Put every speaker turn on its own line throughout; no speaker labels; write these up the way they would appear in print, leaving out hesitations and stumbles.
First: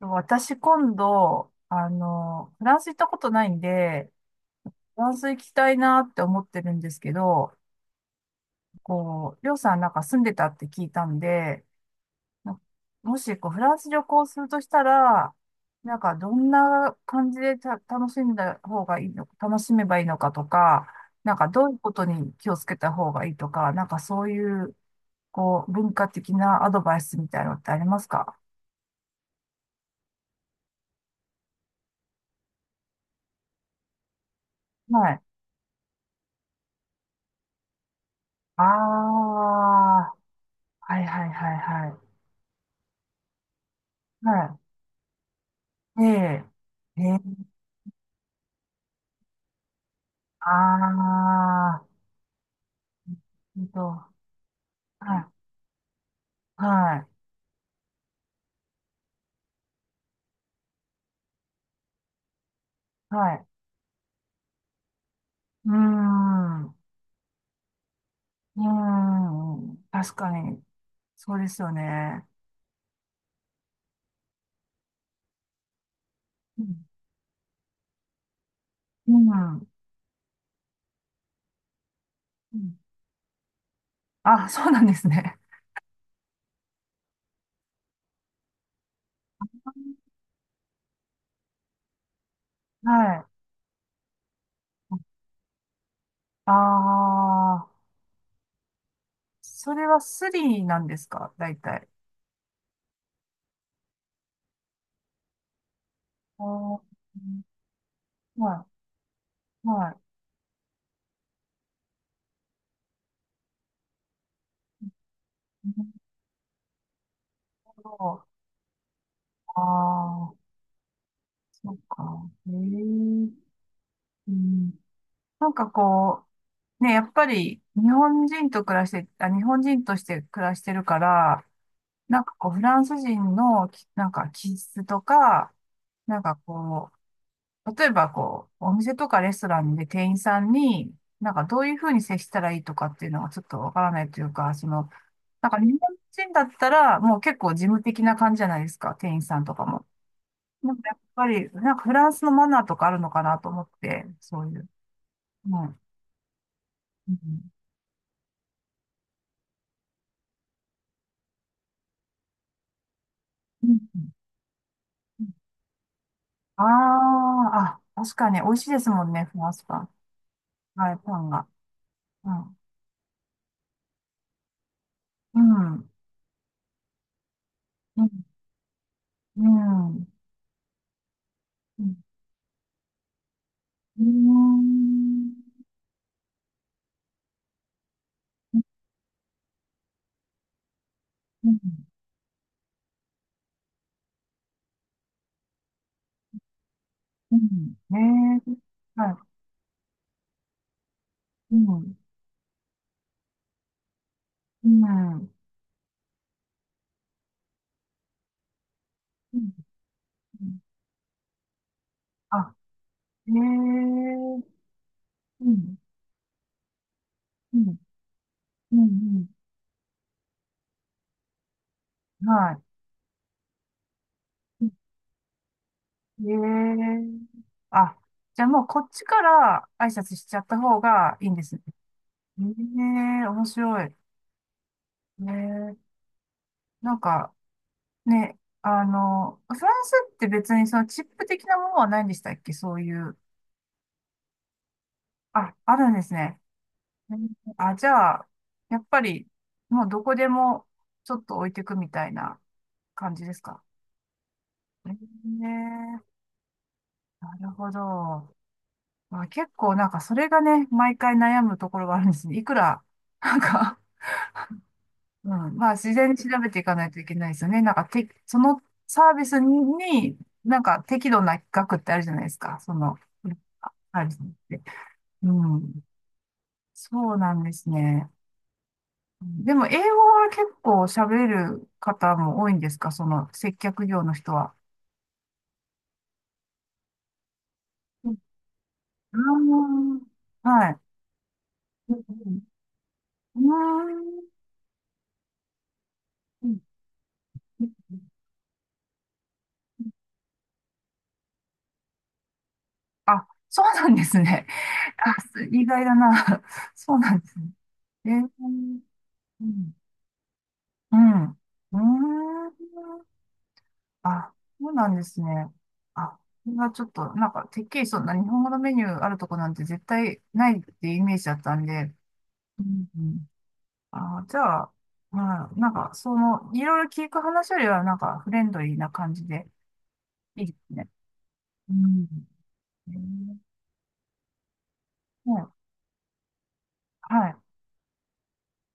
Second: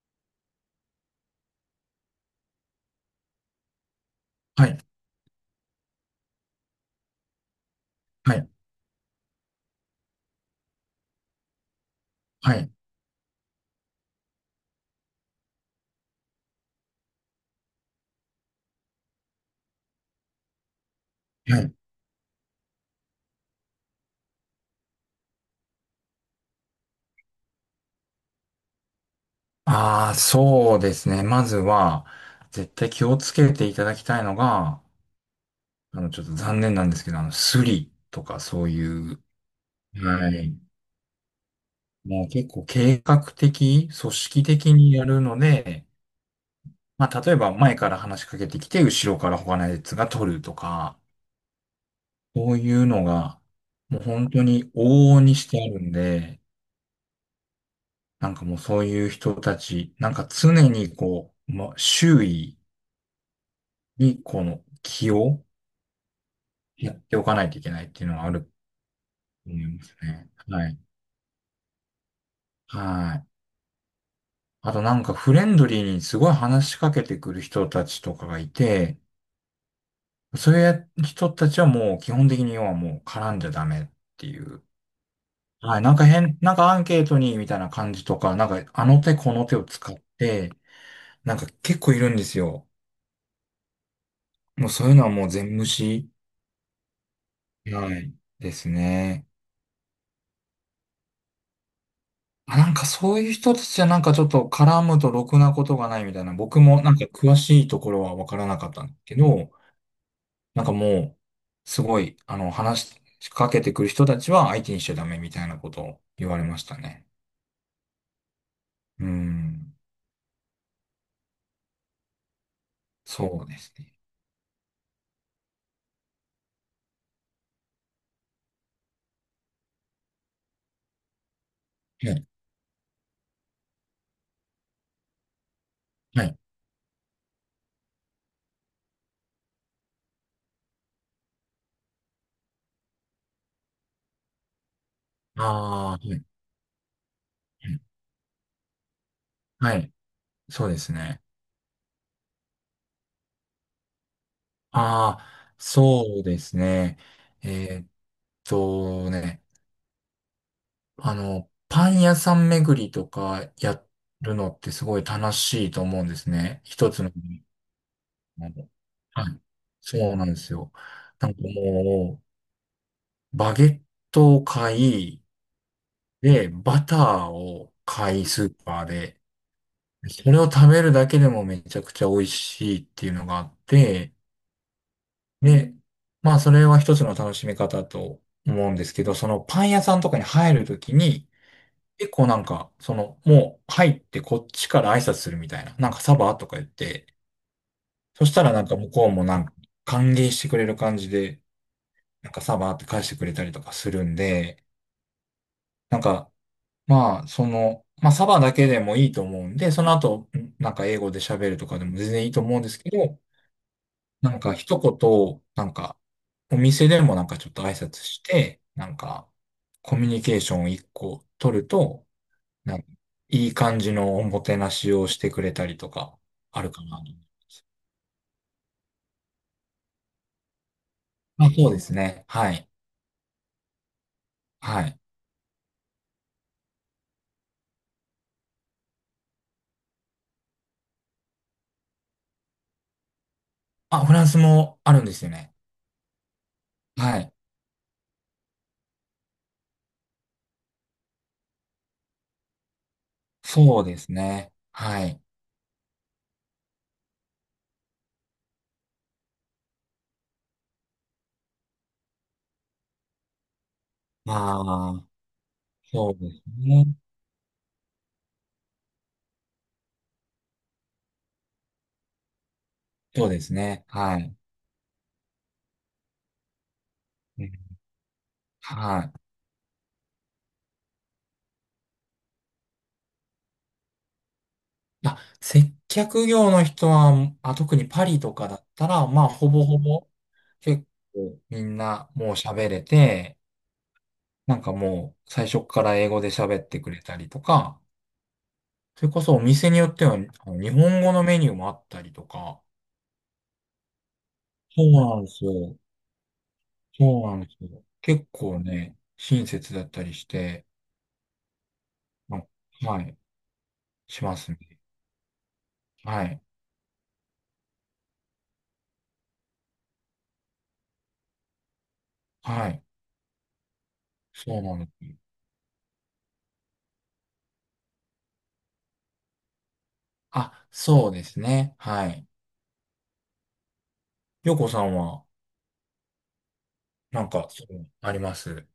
私今度、フランス行ったことないんで、
はい、
フランス行きたいなって思ってるんですけど、
はい、
こう、りょうさんなんか住んでたって聞いたんで、
は
な
い、
もしこうフランス旅行するとしたら、なんかどんな感じで楽しんだ方がいいの、楽しめばいいのかとか、なんか
は
どう
い。
いうことに気をつけた方がいいとか、なんかそういう、こう、文化的なアドバイスみたいなのってありますか？
ああ、そうですね。まずは、絶対気をつけていただきたいのが、
はい。
ちょっと残念なんですけど、スリとか
あ
そういう、
あ、
はい。
はいはいはいはい。
もう結構計画的、組織
は
的にやるので、
い。ええ。え
ま
え。
あ、例えば前から話しかけてきて、後ろから他のやつが取るとか、
ああ。
そういうのが、
えんと。
もう本当に往
は
々にし
い。
てあるんで、
はい。
なんかもうそういう人たち、なんか常にこう、まあ、周囲、
はい。
に、この気を
うーん。う
やっておかないといけないっていうのはあると
ー
思い
ん。
ます
確
ね。
かに。
はい。
そうですよね。
はい。あとなんかフレンドリーにすごい
う
話し
ん。
かけてくる人たちとかがいて、
うん。
そういう人たちはもう基本的に
う
要は
ん。
もう絡んじゃダメってい
あ、
う。
そうなんですね。
はい。なんか変、なんかアンケートにみたいな感じとか、なんかあの手この手を使って、なんか結構いるんですよ。
はい。
もうそういうのはもう全無視。
ああ。
はい。ですね。
それはスリーなんですか大体。
まあなんかそういう人たちはなんかちょっと絡むとろくなことがないみたいな、
あ
僕
ー、
もなんか詳しいところはわからな
は
かったんだけど、
い。はい。
なんかもう、すごい、話しかけてくる人たちは相手にしちゃダメみたいなこ
な
とを
る
言われましたね。
ほど。
うーん、
ああ。そうか。ええ。
そうで
う
すね。
ん。なんかこう、ね、やっぱり日本人として暮らしてるから、
は
なん
い、
かこう、フランス人のなんか気質とか、なん
は
か
い。
こう、例えばこう、お店とかレストランで店員さんに、なんかどういうふうに接したらいいとかっていうのがちょっとわからないというか、その、
あ
なんか日本
あ、はい、はい、
人だったらもう結構事務的な感じじゃないですか、店員さんとか
は
も。
いそう
な
で
んか
す
やっ
ね。
ぱり、なんかフランスのマナーとかあるのかなと思って、そういう。
ああ、
うん。
そうですね。
うん。
えーっとね。パン屋さん巡りとかや
う
るのってすごい楽
ん。
しいと思うんですね。
あ
一つの。
あ、あ、確かに美
あ
味し
の
いですもん
は
ね、フ
い。
ランスパン。
そうなんですよ。
はい、パ
な
ン
んか
が。
も
うん。
う、バゲットを買い、
うん。
で、バターを
うん。
買い、スーパーで。
うん。
それを食べるだけでもめちゃ
う
く
ん。
ちゃ美味しいっていうのがあっ
う
て、
ん。
で、まあそれは一つの楽しみ方と思うんですけど、そのパン屋さんとかに入るときに、
うん。
結構なんか、その、もう入ってこっちから挨拶するみたいな。なんかサバとか言って、
うん
そし
ね
たらなんか向
え。
こう
はい。
もなんか歓迎してくれる感じで、
うん。
なんかサバって返してくれたりとかするんで、
うん。
なんか、まあ、その、まあサバだけでもいいと
う
思う
ん。
んで、その後、なんか英語で喋るとかでも全然いいと
あ、
思うんですけど、
ええ。
なんか一言、
う
なん
ん。
か、お店でもなんかちょっ
う
と挨
ん。
拶して、
うん。う
なん
ん。
か、コミュニケーションを一個取ると、
は
なんかいい感じのおもて
い。
なしをしてくれたりとか、
え
あるかなと。
え。あ、じゃあもうこっちから挨拶しちゃった方がいいんで
あ、
すね。
そうですね。はい。
ええ、面白い。
はい。
ええ。なんか、ね、フランスって別にそのチップ的なものはないんでしたっけそういう。
あ、フランスもあるんですよね。
あ、あるんですね。う
は
ん。
い。
あ、じゃあ、やっぱり、もうどこでもちょっと置いてくみたいな感じですか
そうですね。はい。
ね。え、なるほど。まあ、結構なんかそれがね、毎回悩むところがあるんですね。いくら、なんか
まあ、
うん、まあ、自然
そ
に
う
調
です
べていかな
ね。
いといけないですよね。なんか、そのサービスに、なんか適度な額ってあるじゃないですか。その、
そうです
あ
ね。
あるっ
はい。
て。うん。そうなん
う
で
ん
すね。
はい。
でも、英語は結構喋れる方も多いんですかその、接客業の人は。
あ、接客業の人は、あ、特にパ
うん。
リとかだったら、まあ、ほぼほ
あ
ぼ、
ー、はい。
結構みん
うん
な
う
もう
ん。
喋れて、なんかもう最初から英語で
うー
喋
ん。
ってくれたりとか、それこそお店によっては、日本語のメニューもあったりとか、
あ、そうなんですね。
そう
あ、
なんです
意
よ。
外だな。そうなん
そ
で
うな
す
んで
ね。
すよ。
え
結構
ー、
ね、
う
親
ん、
切だったりして、
うん。うー
あ
ん。
はい、し
あ、
ますね。
そうなんですね。あ、
はい、
これはちょっと、なんか、てっきりそんな日本語のメニューあるとこなんて絶対ないっていうイメージだったんで。う
はい、
んうん。あ、じ
そう
ゃあ、
なんです。
まあ、なんか、その、いろいろ聞く話よりは、なんか、フレンドリーな感じで、いいで
あ、
すね。
そうです
う
ね。
ん。
はい。
えー、
よこさんは、
ね、
な
は
ん
い。
か、そう、あります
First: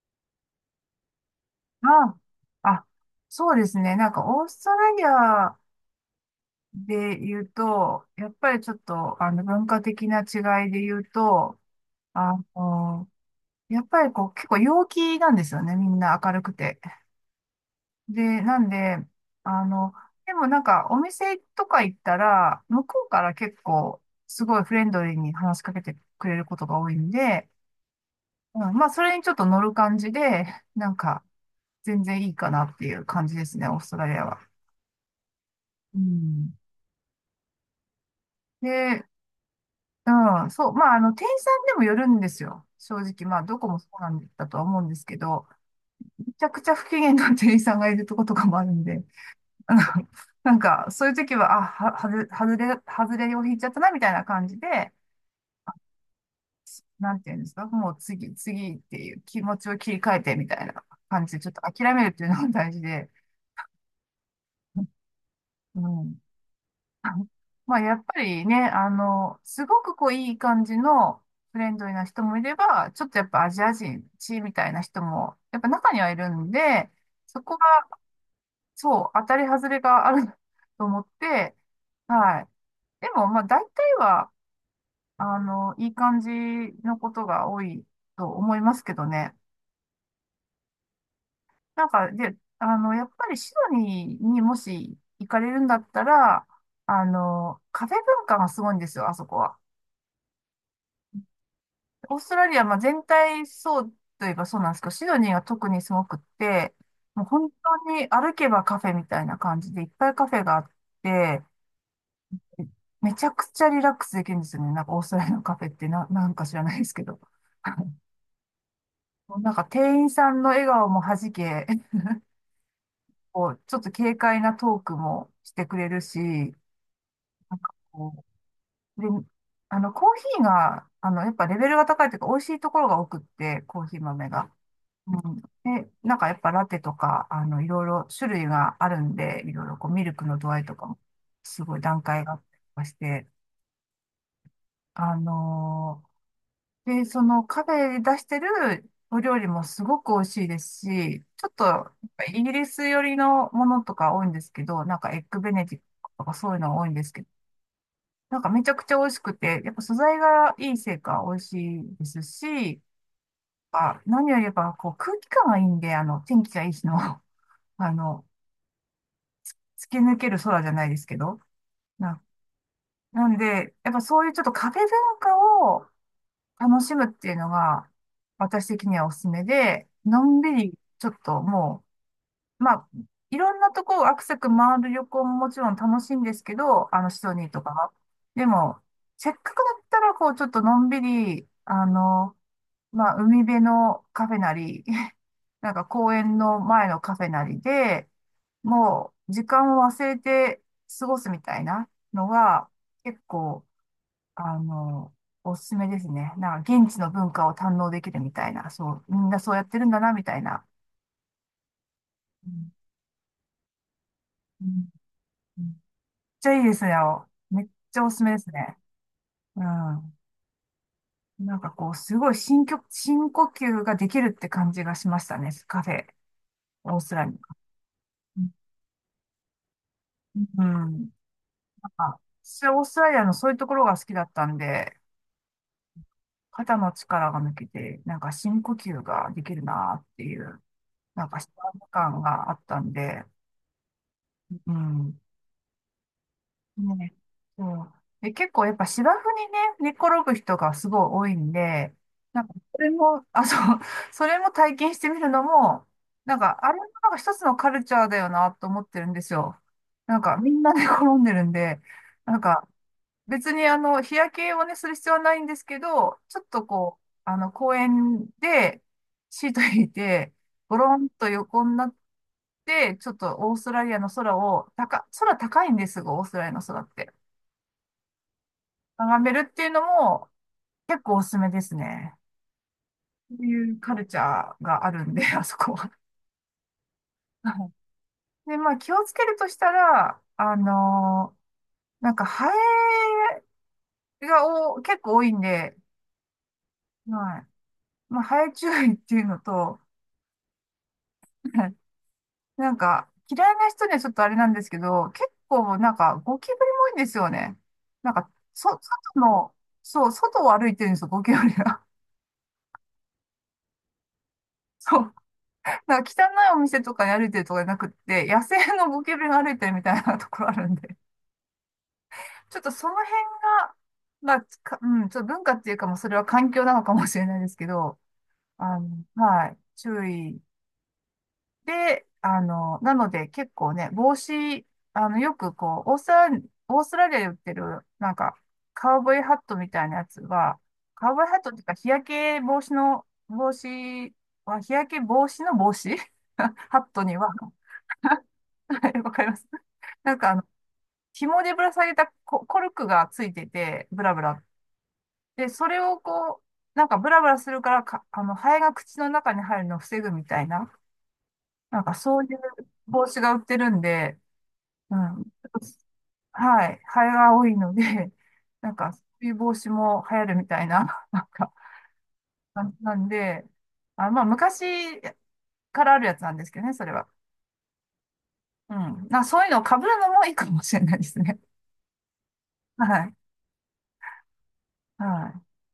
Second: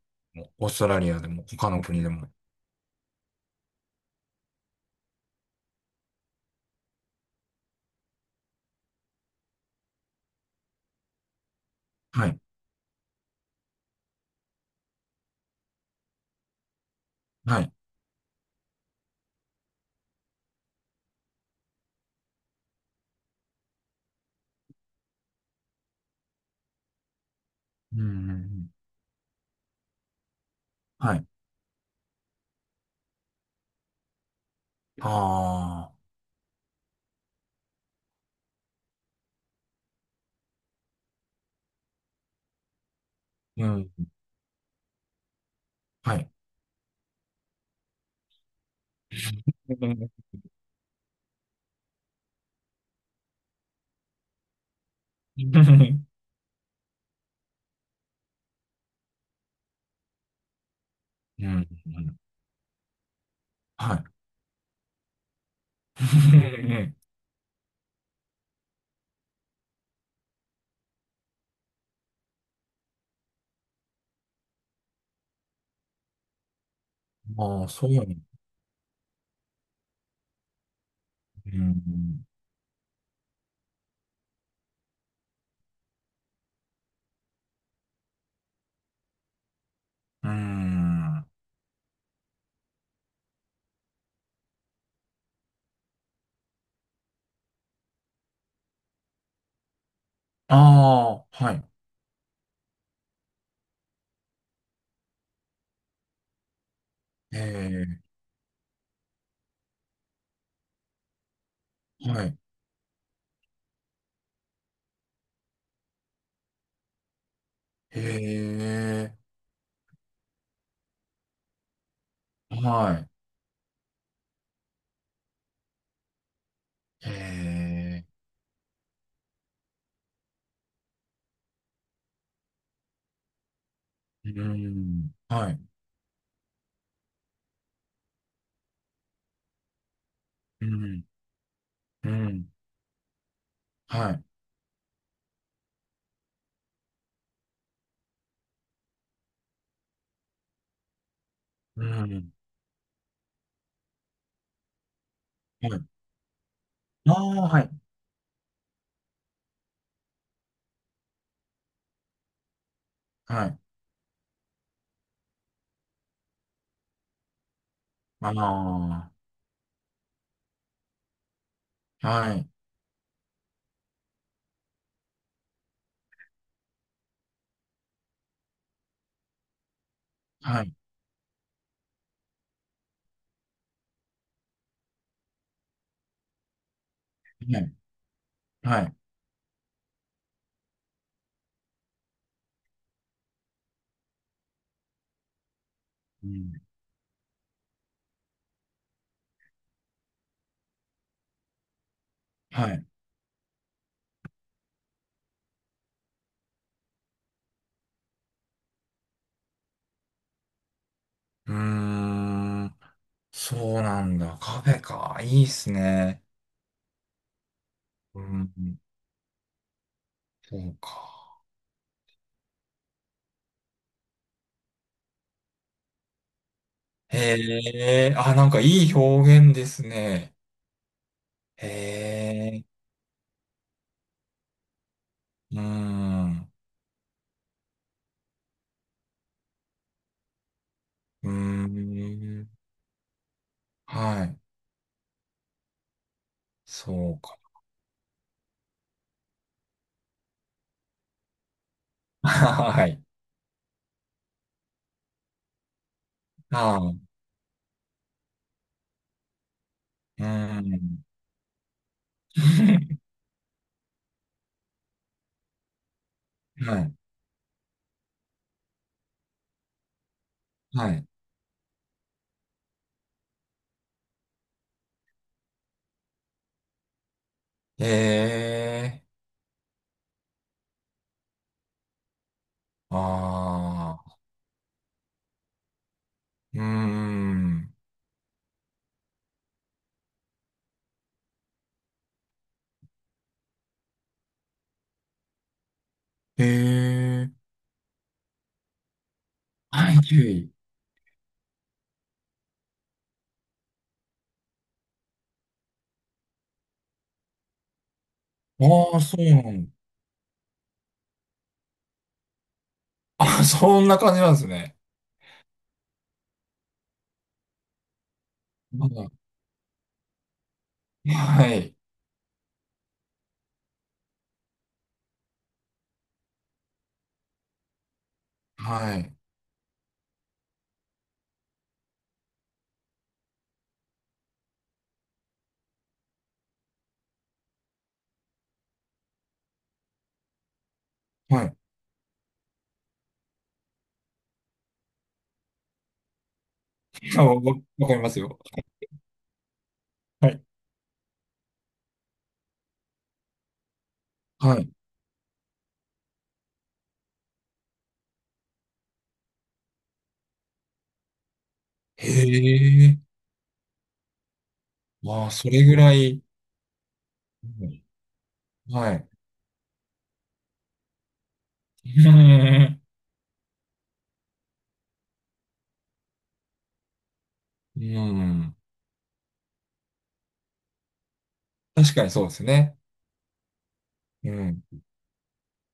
オーストラリアでも、他の国で
あ、
も。
あ、そうですね。なんか、オーストラリアで言うと、やっぱりちょっと、文化的な違いで言うと、
は
あ
い、
の、やっぱりこう、結構陽気なんですよね、みんな明るくて。
はい。
で、なんで、あの、でもなんかお店とか行ったら、向こうから結構、すごいフレンドリーに話しかけてくれることが多いんで、
うん、うんう
う
ん、
ん、まあ、それにちょっと乗る感じで、なん
は
か、
い。
全然いいかなっていう感じですね、オーストラリアは。
ああ、
うん。で、うん、そう、まあ、店員さんでもよるんですよ。正直、まあ、ど
う
こもそ
ん、
うなんだとは思うんですけど、
はい。
ちゃくちゃ不機嫌な店員さんがいるとことかもあるんで、あの、
うん、
なんか、そういう時は、あ、は、はず、外れ、外れを引いちゃったな、みたいな感じで、
うん、
なんていうんですか、もう次、次っていう気持ちを切り替えて、みたいな感じで、
う
ちょっと
ん
諦めるっていうのが大事で、
はい。
うん。まあ、やっぱりね、すごくこう、いい感じのフレンドリーな人もいれば、ちょっとやっぱアジア人、地みたいな人も、やっぱ中にはいるんで、そこ
あ
が
あ、そうなの。
そう、当たり外れがある と思っ
う
て、
ん。
はい。でも、まあ、大体は、いい感じのことが多いと思いますけどね。
うん。あ
なんか、で、やっぱりシドニーにもし行かれるんだったら、カフェ文化がすごいんですよ、あそこは。
あ、はい。
オーストラリア、まあ、全体そうといえばそうなんですけど、シドニーが特にすごくって、もう本当
え
に歩けばカフェみたいな感じでいっぱいカフェがあって、
え、はい。
めちゃくちゃリラックスできるんですよね。なんかオーストラリアのカフェってなんか知らないですけど。
ええ、
なんか店員さんの笑顔もはじけ、
はい。
こう、ちょっと軽快なトークもしてくれるし、なんか
え
こう、で、コーヒーが、やっぱレベルが高いというか、美味しいところが多くって、コーヒー豆
え、う
が。
ん。はい。
で、なんかやっぱラテとか、いろいろ種類があるんで、いろいろこう、ミルクの度合い
う
とかも、
ん。
すごい段
う
階があっ
ん。
たりとかして、
はい。
あので、そのカフェで出してるお料理もすごく美味しいですし、ちょっとや
う
っぱ
ん。
イギリス寄りのものとか多いんですけど、なんかエッグベネ
は
ディ
い。
クトとかそういうのが多いんです
あ
けど、
あ、はい。
なんかめちゃくちゃ美味しくて、やっぱ素材がいいせいか美味しいですし、
はい。
あ、何よりやっぱこう空気感がいいんで、あの天気がいい日の、あの、
ああ、
突き抜ける空じゃないですけど、な、
はい。
なんで、やっぱそういうちょっとカフェ文化を楽しむっていうのが、私的にはおすすめで、のんび
はい。
り、ちょっともう、まあ、いろんなとこをアクセク回る旅行ももちろん楽しいんですけど、シドニー
は
とか
い。
は。でも、
はい。
せっかくだったら、こう、ちょっとのんびり、まあ、海辺のカフェなり、なんか公
う
園
ん。
の前のカフェなりで、もう、時間を忘れて過ごすみたいなのが、
はい。
結構、あの、おすすめですね。なんか現地の文化を堪能できるみたいな、そう、みんなそうやってるんだな、みたいな。
うー
うん、
ん。そうなんだ。カ
う
フェ
ん、
か。いいっ
めっ
すね。
ちゃいいですね。めっちゃおす
う
すめですね。
ん。
うん。
そうか。
なんかこう、すごい深呼吸ができるって感じがしましたね。カフェ、オーストラリ
へえ、あ、なんかいい表現ですね。
ア。うん。なん
へ
か、私
え、
はオーストラリアのそういうところが好きだったんで、
うーん、
肩の力が抜けて、なんか深呼吸ができるなっていう、なん
う
か幸せ
ー
感が
ん、
あったんで、
はい、
うん。
そ
ね、
うか。
そう。で、結構やっぱ芝生にね、寝転ぶ人がすごい多いんで、なんかそ
は
れ
い、
も、あ、そう、それも体験してみるのも、なんかあれ
あ
も
ー、う
なんか一つのカルチャーだよなと思ってるんですよ。なん
ー
かみんな寝
ん、
転んでるんで、なんか 別に日焼けをね、する必要はないんですけど、ちょっと
はい、
こう、公園でシート引いて、ゴ
は
ロ
い、
ンと横になって、ちょっとオーストラリアの空を、空高いんですが、オーストラリアの空って。
へえ、
眺めるっていうのも結構おすすめですね。そういうカ
あ
ルチ
あ、
ャーがあるんで、あそこは。
うー
はい。
ん、
で、まあ気をつけるとしたら、なんかハエが結構多いんで、
へえ、
はい。まあハエ注意っていうのと、
はい、注意。
はい。なんか、嫌いな人にはちょっとあれなんですけど、結構なんか、ゴキブリも多いんですよね。
ああ、そ
外
うな
の、
んだ。
そう、外を歩いてるんですよ、ゴキブリが。
あ、そんな感じなんですね。
そう。なんか汚いお店とかに歩いてるとかじゃなくって、野生のゴ
は
キブリが歩いてるみたいなところあるんで。
いはい、
ちょっとその辺が、まあ、かうん、ちょっと文化っていうかもうそれは環境なのかもしれないですけど、
はい、
はい、注意で、なので結構ね、帽子、よくこう、オーストラリアで売ってる、なんか、カウボーイハットみたいなやつは、カウボーイハッ
は
トっ
い。
ていうか、日焼け防止の帽子 ハットに
あ
は、
わ わかりますよ。
はい、わかります。なん
は
か、
い。
紐でぶら下げたコルクがついてて、ブラブラ。
はい。
で、それをこう、なんかブラブラするからか、ハエが口の中に入るのを防ぐみたいな、なんか
へ
そういう
え。
帽子が売ってるんで、うん。
まあ、それぐらい、
はい。ハエが多い
う
ので、
ん
なんか、
は
そ
い。
ういう防止も流行るみたいな、なんか、感じ なんで、あ、まあ、昔からあるやつなんですけどね、それは。
うん。
うん。そういうのを被るのもいいかもしれないですね。
確かにそうですね。
はい。
うん。
は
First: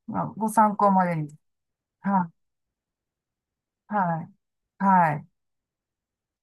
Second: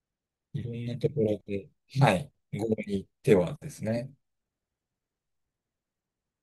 い。まあ、ご
いろ
参
ん
考
な
ま
と
で
こ
に。
ろで、はい。
は
合理ではです
い。
ね。
はい。はい。